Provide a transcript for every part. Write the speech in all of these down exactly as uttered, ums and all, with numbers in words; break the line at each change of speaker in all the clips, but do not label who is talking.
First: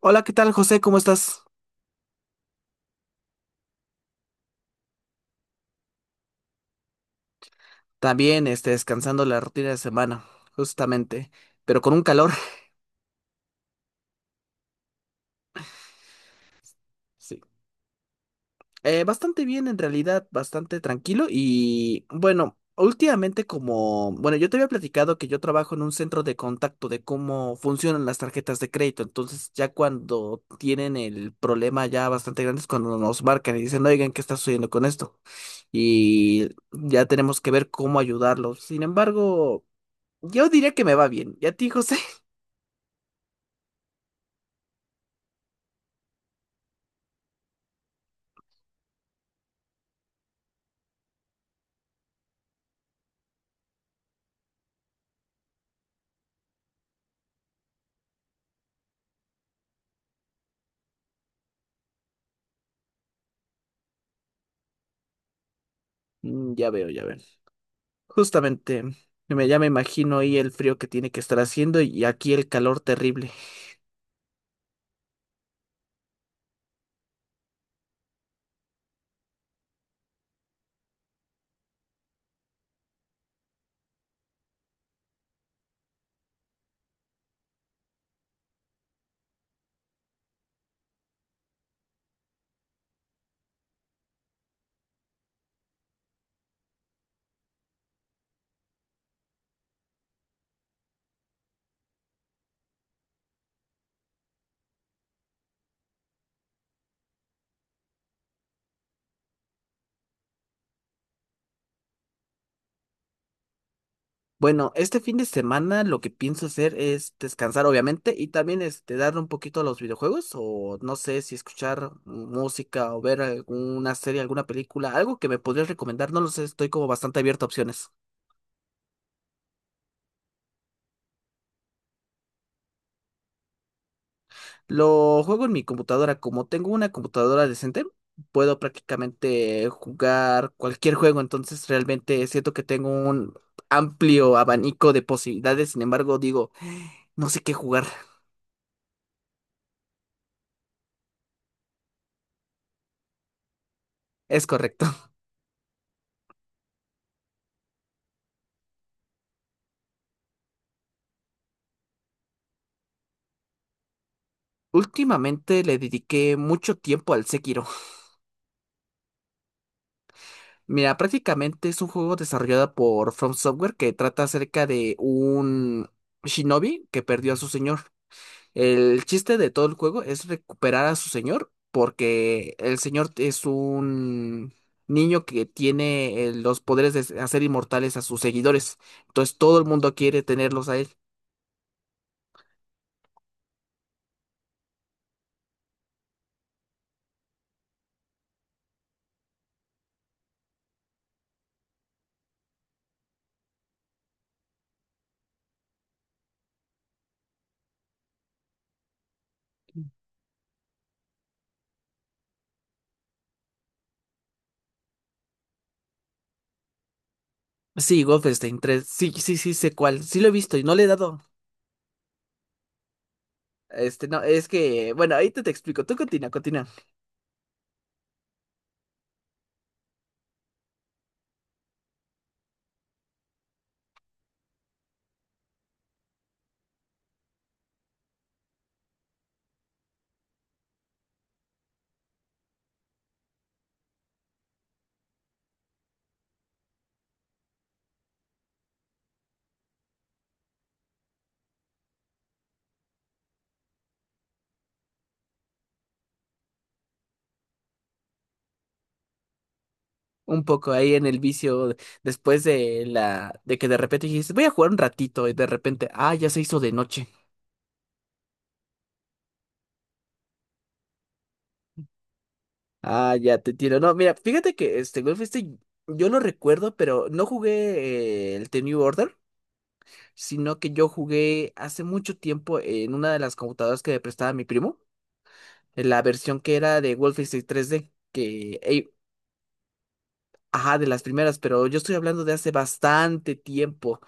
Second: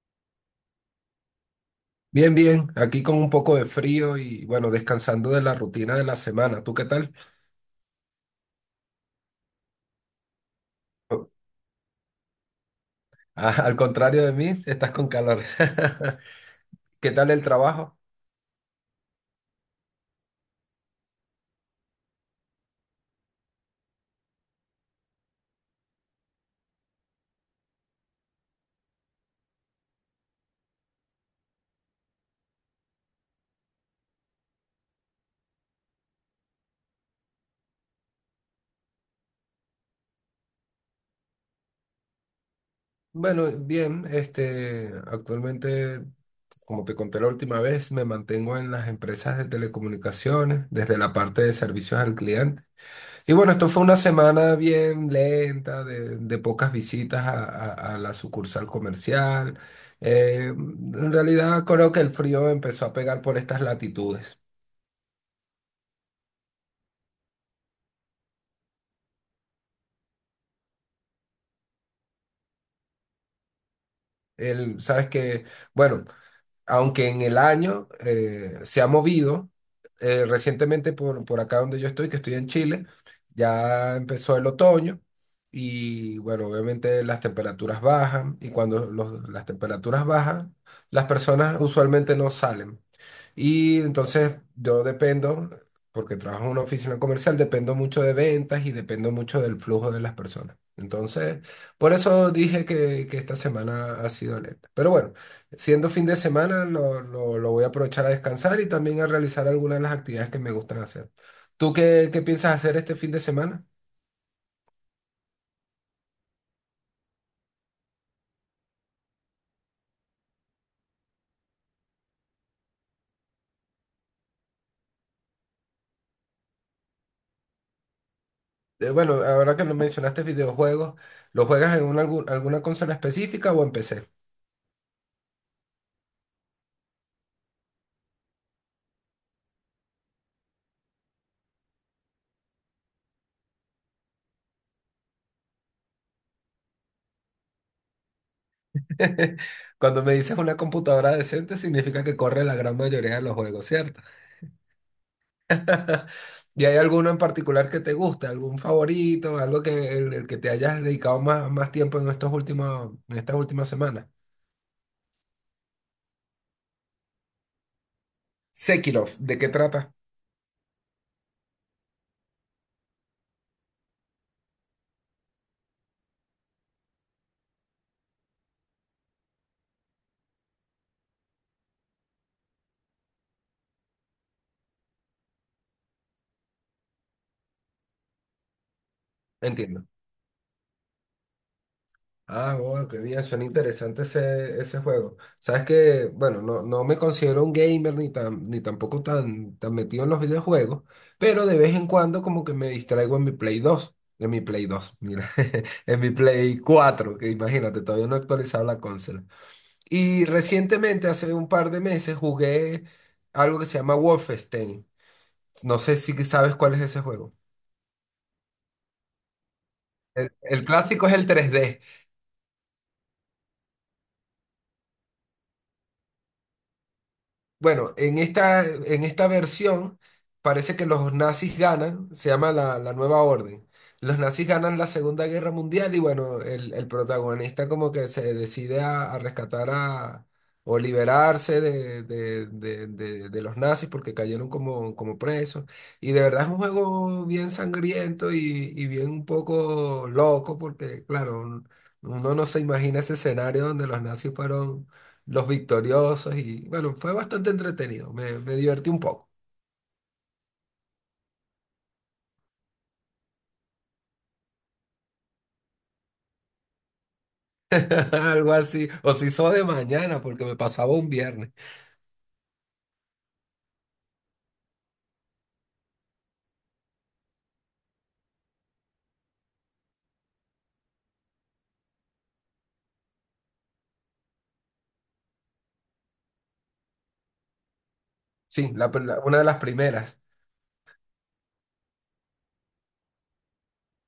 Hola, ¿qué tal, José? ¿Cómo estás?
Bien, bien, aquí con un poco de frío y bueno, descansando de la rutina de la semana. ¿Tú qué tal?
También, este, descansando la rutina de semana, justamente, pero con un calor.
Ah, al contrario de mí, estás con calor. ¿Qué tal el
Sí.
trabajo?
Eh, bastante bien, en realidad, bastante tranquilo y bueno, últimamente como, bueno, yo te había platicado que yo trabajo en un centro de contacto de cómo funcionan las tarjetas de crédito, entonces ya cuando tienen el problema ya bastante grande es cuando nos marcan y dicen, oigan, ¿qué está sucediendo con esto? Y ya tenemos que ver cómo ayudarlos. Sin embargo, yo diría que me va bien. ¿Y a ti, José?
Bueno, bien, este, actualmente, como te conté la última vez, me mantengo en las empresas de telecomunicaciones, desde la parte de servicios al cliente. Y bueno, esto fue una semana bien lenta, de, de pocas visitas a, a- a la sucursal comercial. Eh, en realidad creo que el frío empezó a pegar por estas latitudes.
Mm, ya veo, ya veo. Justamente, me, ya me imagino ahí el frío que tiene que estar haciendo y aquí el calor terrible.
El, sabes que, bueno, aunque en el año eh, se ha movido, eh, recientemente por, por acá donde yo estoy, que estoy en Chile, ya empezó el otoño y bueno, obviamente las temperaturas bajan y cuando los- las temperaturas bajan, las personas usualmente no salen. Y entonces yo dependo, porque trabajo en una oficina comercial, dependo mucho de ventas y dependo mucho del flujo de las personas. Entonces, por eso dije que, que esta semana ha sido lenta. Pero bueno, siendo fin de semana, lo, lo- lo voy a aprovechar a descansar y también a realizar algunas de las actividades que me gustan hacer. ¿Tú qué, qué piensas hacer este fin de semana?
Bueno, este fin de semana lo que pienso hacer es descansar, obviamente, y también este, darle un poquito a los videojuegos, o no sé si escuchar música o ver alguna serie, alguna película, algo que me podrías recomendar, no lo sé, estoy como bastante abierto a opciones.
Eh, bueno, ahora que lo mencionaste videojuegos, ¿lo juegas en una, algu- alguna consola específica o en P C?
Lo juego en mi computadora. Como tengo una computadora decente, puedo prácticamente jugar cualquier juego. Entonces realmente siento que tengo un amplio abanico de posibilidades. Sin embargo, digo, no sé qué jugar.
Cuando me dices una computadora decente, significa que corre la gran mayoría de los juegos, ¿cierto?
Es correcto.
¿Y hay alguno en particular que te guste? ¿Algún favorito? ¿Algo que el, el que te hayas dedicado más, más tiempo en estos últimos, en estas últimas semanas?
Últimamente le dediqué mucho tiempo al Sekiro.
Sekirov, ¿de qué trata?
Mira, prácticamente es un juego desarrollado por From Software que trata acerca de un shinobi que perdió a su señor. El chiste de todo el juego es recuperar a su señor, porque el señor es un niño que tiene eh, los poderes de hacer inmortales a sus seguidores. Entonces todo el
Entiendo.
mundo quiere tenerlos a él.
Ah, bueno, qué bien, suena interesante ese, ese juego. Sabes que, bueno, no, no me considero un gamer ni tan, ni tampoco tan, tan metido en los videojuegos, pero de vez en cuando como que me distraigo en mi Play dos, en mi Play dos, mira, en mi Play cuatro, que imagínate, todavía no he actualizado la consola. Y recientemente, hace un par de meses, jugué algo que se llama Wolfenstein. No sé si sabes cuál es ese juego.
Sí, Wolfenstein tres. Sí, sí, sí, sé cuál. Sí lo he
El,
visto y
el
no le he
clásico es
dado.
el tres D.
Este, no, es que, bueno, ahí te, te explico. Tú continúa, continúa.
Bueno, en esta, en esta versión parece que los nazis ganan, se llama la, la Nueva Orden. Los nazis ganan la Segunda Guerra Mundial y bueno, el, el protagonista como que se decide a, a rescatar a, o liberarse de, de- de- de- de los nazis porque cayeron como, como presos. Y de verdad es un juego bien sangriento y, y bien un poco loco porque claro, un- uno no se imagina ese escenario donde los nazis fueron los victoriosos y bueno, fue bastante entretenido, me, me divertí un poco,
Un poco ahí en el vicio, después de la, de que de repente dijiste, voy a jugar un ratito y de repente, ah, ya se hizo de noche.
algo así, o si hizo de mañana porque me pasaba un viernes,
Ah, ya te entiendo. No, mira, fíjate que este Golf este yo lo recuerdo, pero no jugué eh, el The New Order, sino que yo jugué hace mucho tiempo en una de las computadoras que me prestaba mi primo, en la versión que era de Wolfenstein tres D, que,
sí,
ey,
la, pr- la- una de las primeras.
ajá, de las primeras, pero yo estoy hablando de hace bastante tiempo,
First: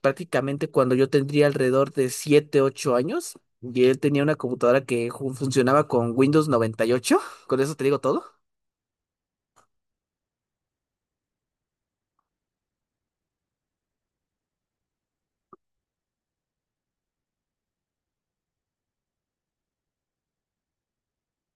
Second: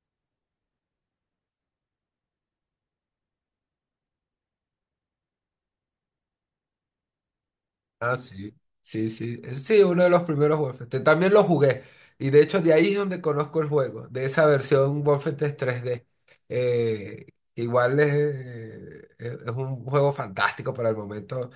prácticamente cuando yo tendría alrededor de siete, ocho años, y él tenía una computadora que ju- funcionaba con Windows noventa y ocho. Con eso te digo
Ah,
todo.
sí, sí, sí, Eh, sí, uno de los primeros Wolfenstein, también lo jugué, y de hecho de ahí es donde conozco el juego, de esa versión Wolfenstein tres D. Eh, Igual es, eh, es es un juego fantástico para el momento,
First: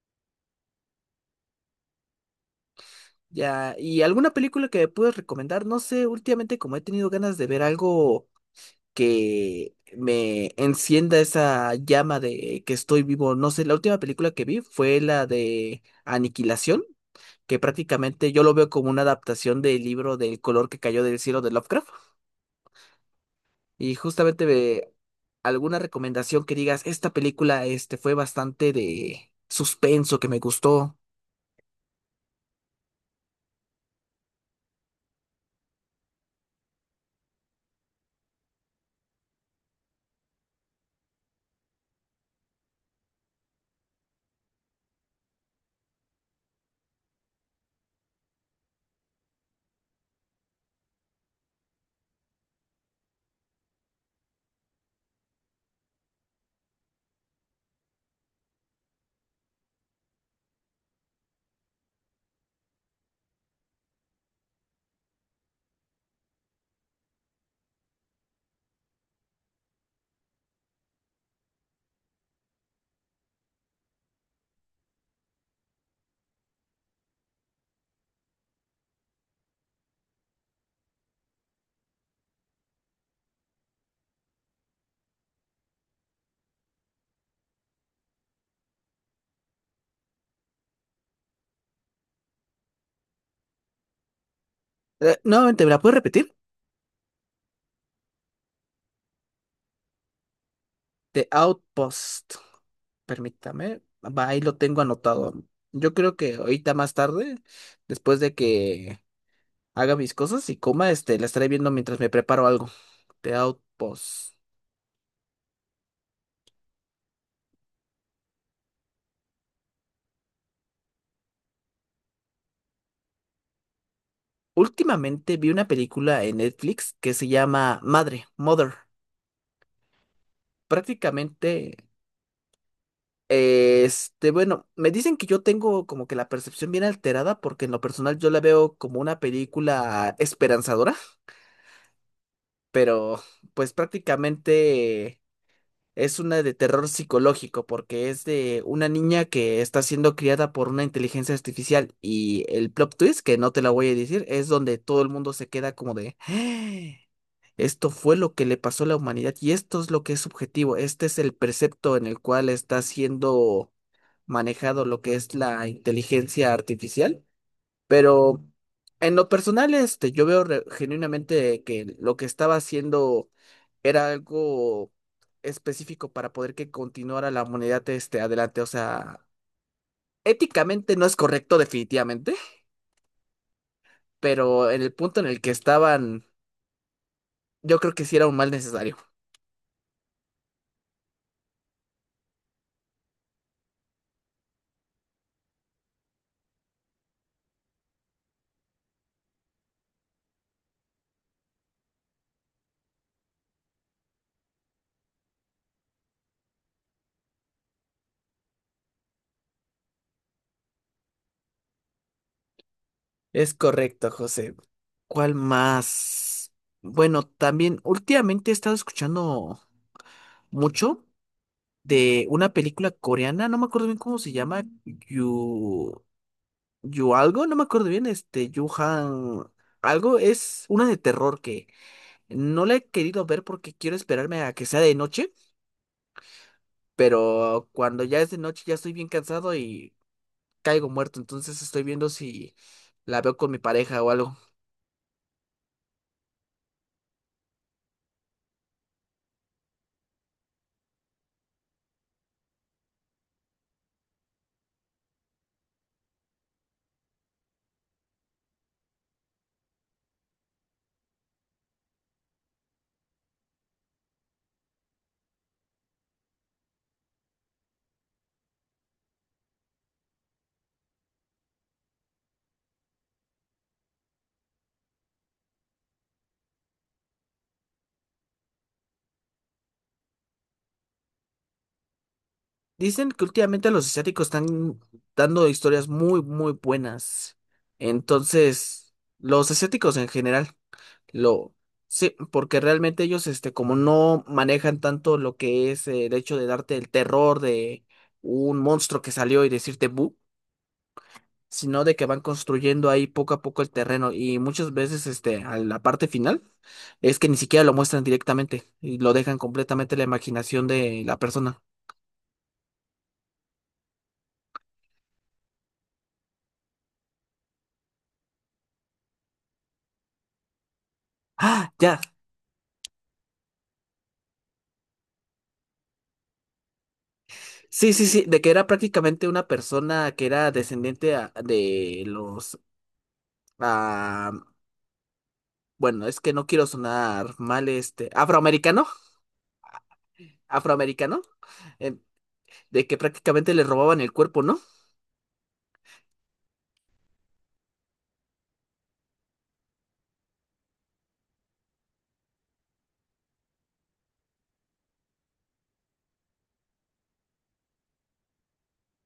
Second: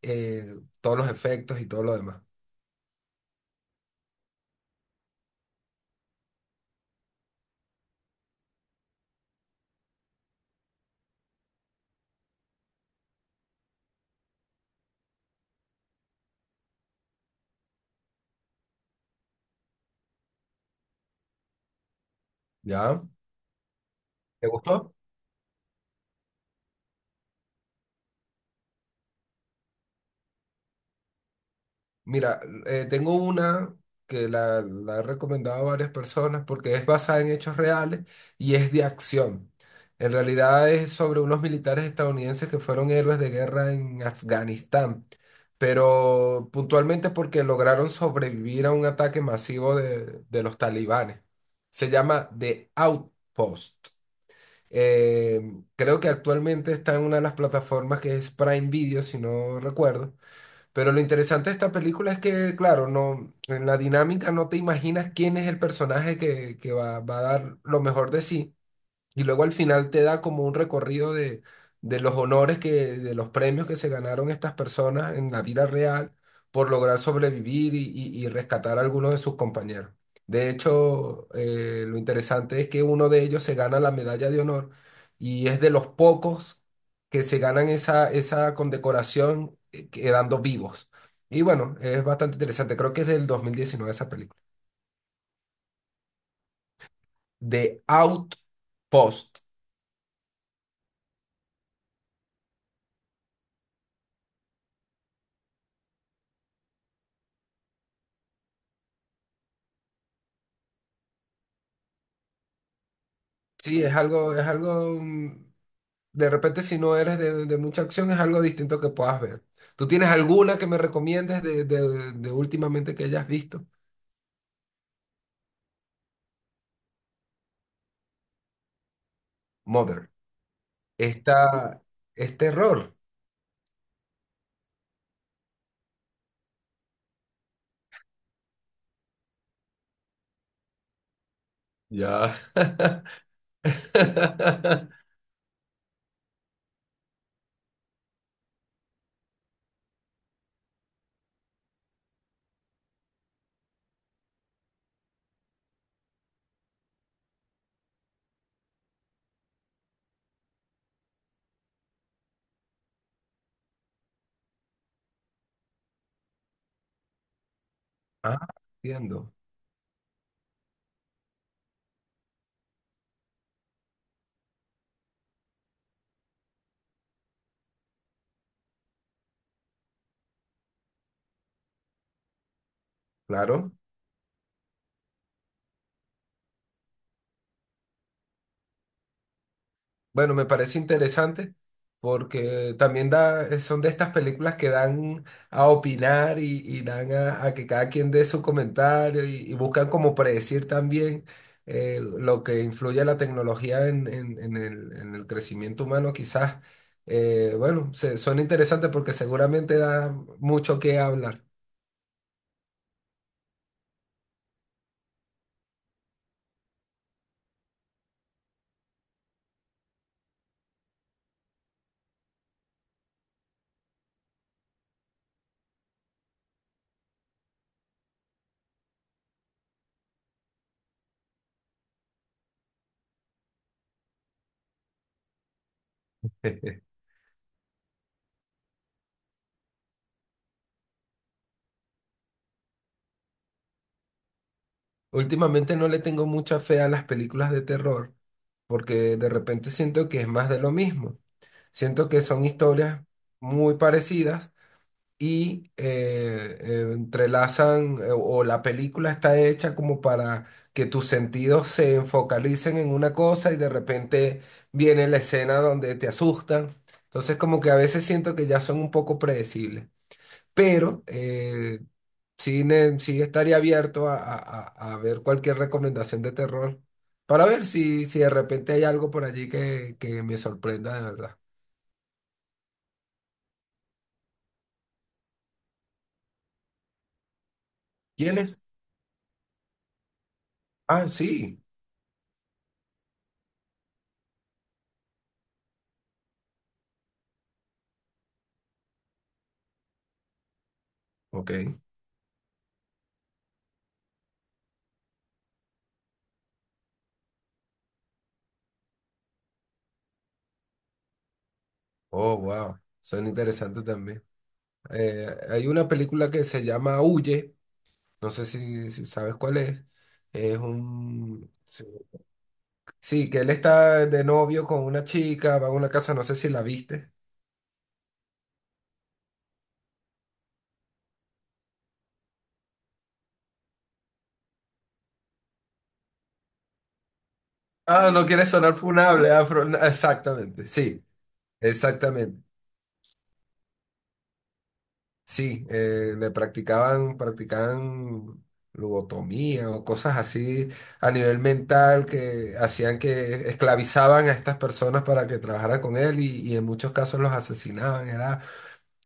eh, todos los efectos y todo lo demás.
Ya, ¿y alguna película que me puedes recomendar? No sé, últimamente como he tenido ganas de ver algo que me encienda esa llama de que estoy vivo, no sé, la última película que vi fue la de Aniquilación, que prácticamente yo lo veo como una adaptación del libro del color que cayó del cielo de Lovecraft.
¿Ya?
Y justamente
¿Te
ve
gustó?
alguna recomendación que digas, esta película este, fue bastante de suspenso, que me gustó.
Mira, eh, tengo una que la, la he recomendado a varias personas porque es basada en hechos reales y es de acción. En realidad es sobre unos militares estadounidenses que fueron héroes de guerra en Afganistán, pero puntualmente porque lograron sobrevivir a un ataque masivo de, de los talibanes. Se llama The Outpost. Eh, Creo que actualmente está en una de las plataformas que es Prime Video, si no recuerdo. Pero lo interesante de esta película es que, claro, no, en la dinámica no te imaginas quién es el personaje que, que va, va a dar lo mejor de sí. Y luego al final te da como un recorrido de, de los honores que, de los premios que se ganaron estas personas en la vida real por lograr sobrevivir y, y- y rescatar a algunos de sus compañeros. De hecho, eh, lo interesante es que uno de ellos se gana la medalla de honor y es de los pocos que se ganan esa, esa condecoración eh, quedando vivos. Y bueno, es bastante interesante. Creo que es del dos mil diecinueve esa película.
Eh, nuevamente, ¿me la puedes repetir?
The Outpost.
The Outpost. Permítame. Va, ahí lo tengo anotado. Yo creo que ahorita más tarde, después de que haga mis cosas y coma, este, la estaré viendo mientras me preparo algo. The
Sí, es
Outpost.
algo, es algo mm, de repente, si no eres de, de mucha acción, es algo distinto que puedas ver. ¿Tú tienes alguna que me recomiendes de, de- de últimamente que hayas visto?
Últimamente vi una película en Netflix que se llama Madre, Mother.
Mother.
Prácticamente,
Esta es terror.
este, bueno, me dicen que yo tengo como que la percepción bien alterada porque en lo personal yo la veo como una película esperanzadora,
Ya.
pero pues prácticamente es una de terror psicológico porque es de una niña que está siendo criada por una inteligencia artificial y el plot twist, que no te la voy a decir, es donde todo el mundo se queda como de, "Ah, esto fue lo que le pasó a la humanidad y esto es lo que es subjetivo, este es el precepto en el cual está siendo manejado lo que es la inteligencia artificial. Pero
Ah,
en lo
entiendo.
personal, este, yo veo re- genuinamente que lo que estaba haciendo era algo específico para poder que continuara la humanidad este, adelante. O sea, éticamente no es correcto definitivamente,
Claro.
pero en el punto en el que estaban, yo creo que sí era un mal necesario.
Bueno, me parece interesante porque también da, eh, son de estas películas que dan a opinar y, y dan a, a que cada quien dé su comentario y, y buscan como predecir también eh, lo que influye la tecnología en, en- en el, en el crecimiento humano quizás. Eh, bueno, se- son interesantes porque seguramente da mucho que hablar.
Es correcto, José. ¿Cuál más? Bueno, también últimamente he estado escuchando mucho de una película coreana, no me acuerdo bien cómo se llama, Yu... Yu algo, no me acuerdo bien, este, Yu Han algo, es una de terror que no la he querido ver porque quiero esperarme a que sea de noche, pero cuando ya es de noche ya estoy bien cansado y caigo muerto, entonces estoy viendo si la veo con mi pareja o algo.
Últimamente no le tengo mucha fe a las películas de terror porque de repente siento que es más de lo mismo. Siento que son historias muy parecidas y eh, eh, entrelazan eh, o la película está hecha como para que tus sentidos se enfocalicen en una cosa y de repente viene la escena donde te asustan. Entonces como que a veces siento que ya son un poco predecibles, pero eh, sí, ne- sí estaría abierto a, a- a- a ver cualquier recomendación de terror para ver si, si de repente hay algo por allí que, que me sorprenda de verdad.
Dicen que últimamente los asiáticos están dando historias muy, muy buenas.
¿Quiénes
Entonces, los asiáticos en general,
Ah,
lo...
sí.
Sí, porque realmente ellos, este, como no manejan tanto lo que es eh, el hecho de darte el terror de un monstruo que salió y decirte bu.
Ok.
Sino de que van construyendo ahí poco a poco el terreno y muchas veces este, a la parte final es que ni siquiera lo muestran directamente y lo dejan completamente a la imaginación de la persona.
Oh, wow. Son interesantes también. Eh, hay una película que se llama Huye. No sé si, si sabes cuál es. Es un...
Ah,
Sí,
ya.
sí, que él está de novio con una chica, va a una casa, no sé si la viste.
Sí, sí, sí, de que era prácticamente una persona que era descendiente a- de los... ah, bueno, es que no quiero sonar mal, este,
Ah, no quiere sonar
afroamericano,
funable, afro. Exactamente, sí,
afroamericano, eh,
exactamente.
de que prácticamente le robaban el cuerpo, ¿no?
Sí, eh, le practicaban, practicaban lobotomía o cosas así a nivel mental que hacían que esclavizaban a estas personas para que trabajaran con él y, y en muchos casos los asesinaban. Era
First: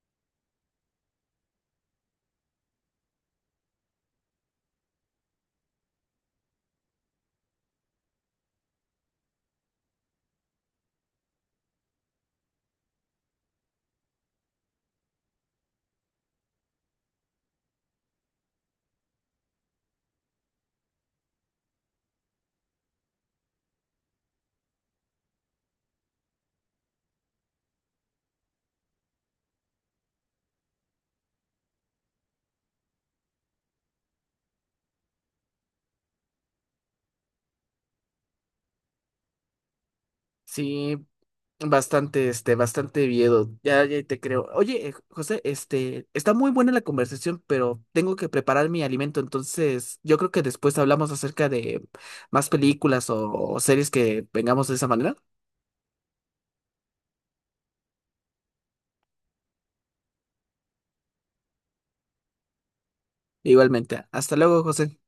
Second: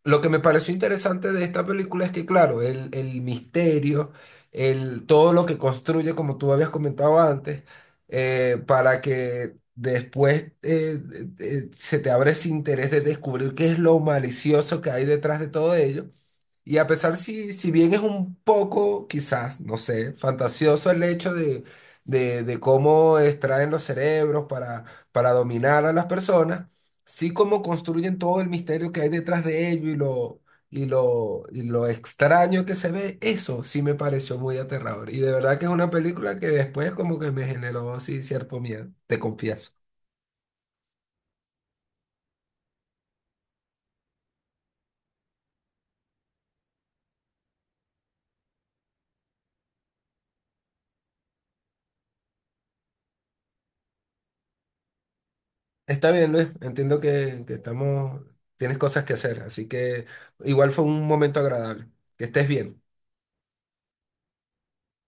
lo que me pareció interesante de esta película es que, claro, el, el misterio, el, todo lo que construye, como tú habías comentado antes, eh, para que después eh, eh, se te abra ese interés de descubrir qué es lo malicioso que hay detrás de todo ello. Y a pesar si, si bien es un poco, quizás, no sé, fantasioso el hecho de, de, de cómo extraen los cerebros para, para dominar a las personas, sí como construyen todo el misterio que hay detrás de ello y lo, y lo, y lo extraño que se ve, eso sí me pareció muy aterrador. Y de verdad que es una película que después como que me generó sí cierto miedo, te confieso.
Sí, bastante, este, bastante miedo. Ya, ya te creo. Oye, eh, José, este, está muy buena la conversación, pero tengo que preparar mi alimento, entonces yo creo que después hablamos acerca de más películas o, o series que vengamos de esa manera.
Está bien, Luis, entiendo que, que estamos, tienes cosas que hacer, así que igual fue un momento agradable. Que estés bien.
Igualmente. Hasta luego, José.